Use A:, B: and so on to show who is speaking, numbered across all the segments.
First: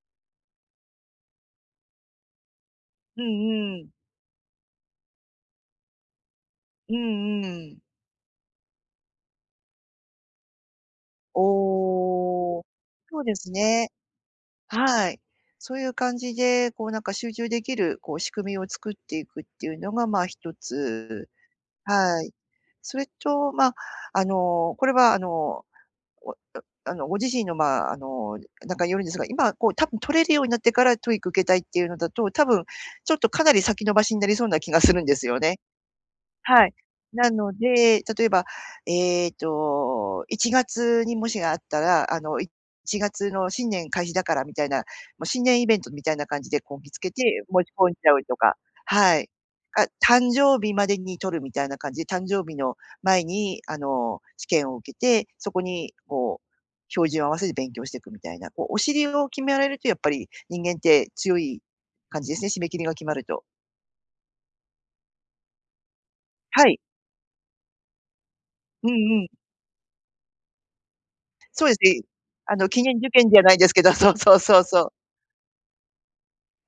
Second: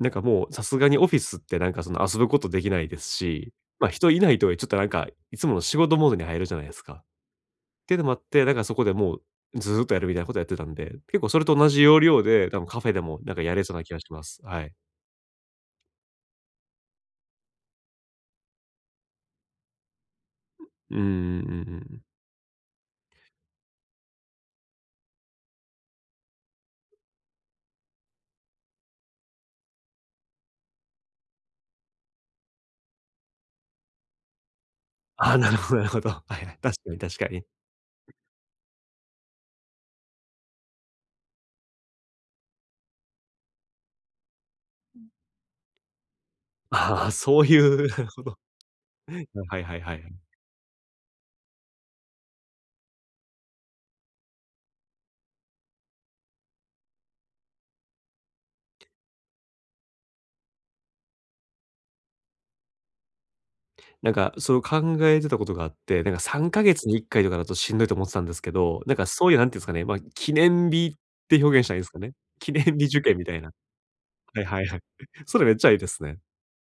A: なんかもう、さすがにオフィスってなんかその遊ぶことできないです
B: う
A: し、
B: んう
A: ま、
B: ん。
A: 人いないとちょっとなんか、いつもの仕事モードに入るじゃないです
B: う
A: か。っ
B: んうん。
A: ていうのもあって、だからそこでもうずうっとやるみたいなことをやってたんで、結構それと同じ要領で、
B: お
A: 多
B: お、
A: 分カフェでも
B: そう
A: な
B: で
A: んか
B: す
A: やれそうな
B: ね。
A: 気がします。はい。
B: はい。そういう感じで、こうなんか集中できるこう仕組みを作っていくっていうのがまあ、ひと
A: うんう
B: つ。
A: んうんうんうん。
B: はい。それとまあ、あのこれはあの、おおあのご自身のまあ、あのなんかによるんですが、今こう多分取れるようになってから TOEIC 受けたいっていうのだと、多分ちょっとかなり先延ばしになりそうな気がするんです
A: ああ、
B: よ
A: なる
B: ね。
A: ほどなるほど。はいはい。
B: はい。
A: 確かに確か
B: な
A: に。
B: ので、例えばえっと1月に模試があったら、あの1月の新年開始だからみたいな、もう新年イベントみたいな感じでこう見つ
A: あ
B: け
A: あ、
B: て
A: そうい
B: 申し
A: う
B: 込ん
A: な
B: じ
A: る
B: ゃ
A: ほ
B: う
A: ど。
B: とか。はい。
A: はいはい
B: あ、
A: はいはい。
B: 誕生日までに取るみたいな感じで、誕生日の前にあの試験を受けて、そこにこう、照準を合わせて勉強していくみたいな、こうお尻を決められると、やっぱり人間って強い感じですね、締め切りが決まると。
A: なんか、そう考えてたことがあって、なんかさんか
B: は
A: げ
B: い。
A: つに1回とかだとしんどいと思ってたんですけど、
B: う
A: なんか
B: んうん。
A: そういうなんて言うんですかね、ま、記念日って表現
B: そう
A: し
B: で
A: たら
B: す
A: いいんですか
B: ね、
A: ね。記
B: あ
A: 念
B: の記
A: 日
B: 念
A: 受
B: 受
A: 験み
B: 験
A: た
B: じ
A: い
B: ゃ
A: な。
B: ないですけど、そうそう
A: はい
B: そ
A: は
B: う
A: いはい。
B: そう。
A: それめっちゃええですね。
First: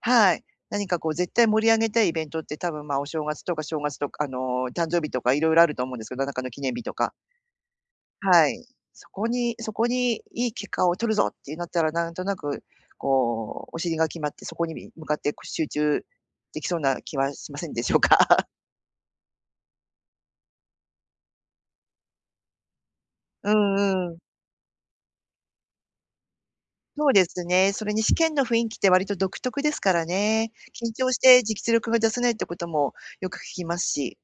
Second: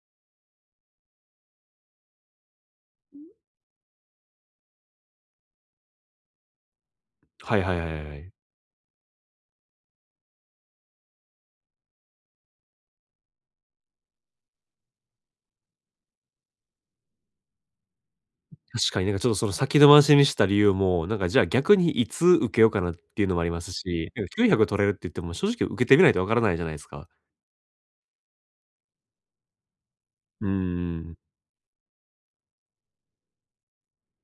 B: はい。何かこう絶対盛り上げたいイベントって多分ま、お正月とか、正月とかあの誕生日とか色々と思うんですけど、何らかの記念日とか。
A: はいはいはいはいはい。
B: はい。そこにそこにいい結果を取るぞってなったら、なんとなくこうお尻が決まって、そこに向かって集中できそうな気はしませんでしょうか？
A: 確かになんかちょっとその先伸ばしにした理由も、なんかじゃあ逆にいつ受けようかなっていうのもあ
B: う
A: ります
B: ん
A: し、
B: うん。
A: なんか900取れるって言っても正直受けてみないと分からないじゃないですか。
B: そうですね、それに試験の雰囲気って割と独特ですから
A: う
B: ね。
A: ん
B: 緊
A: う
B: 張
A: ん。
B: して実力が出せないってこともよく聞きますし。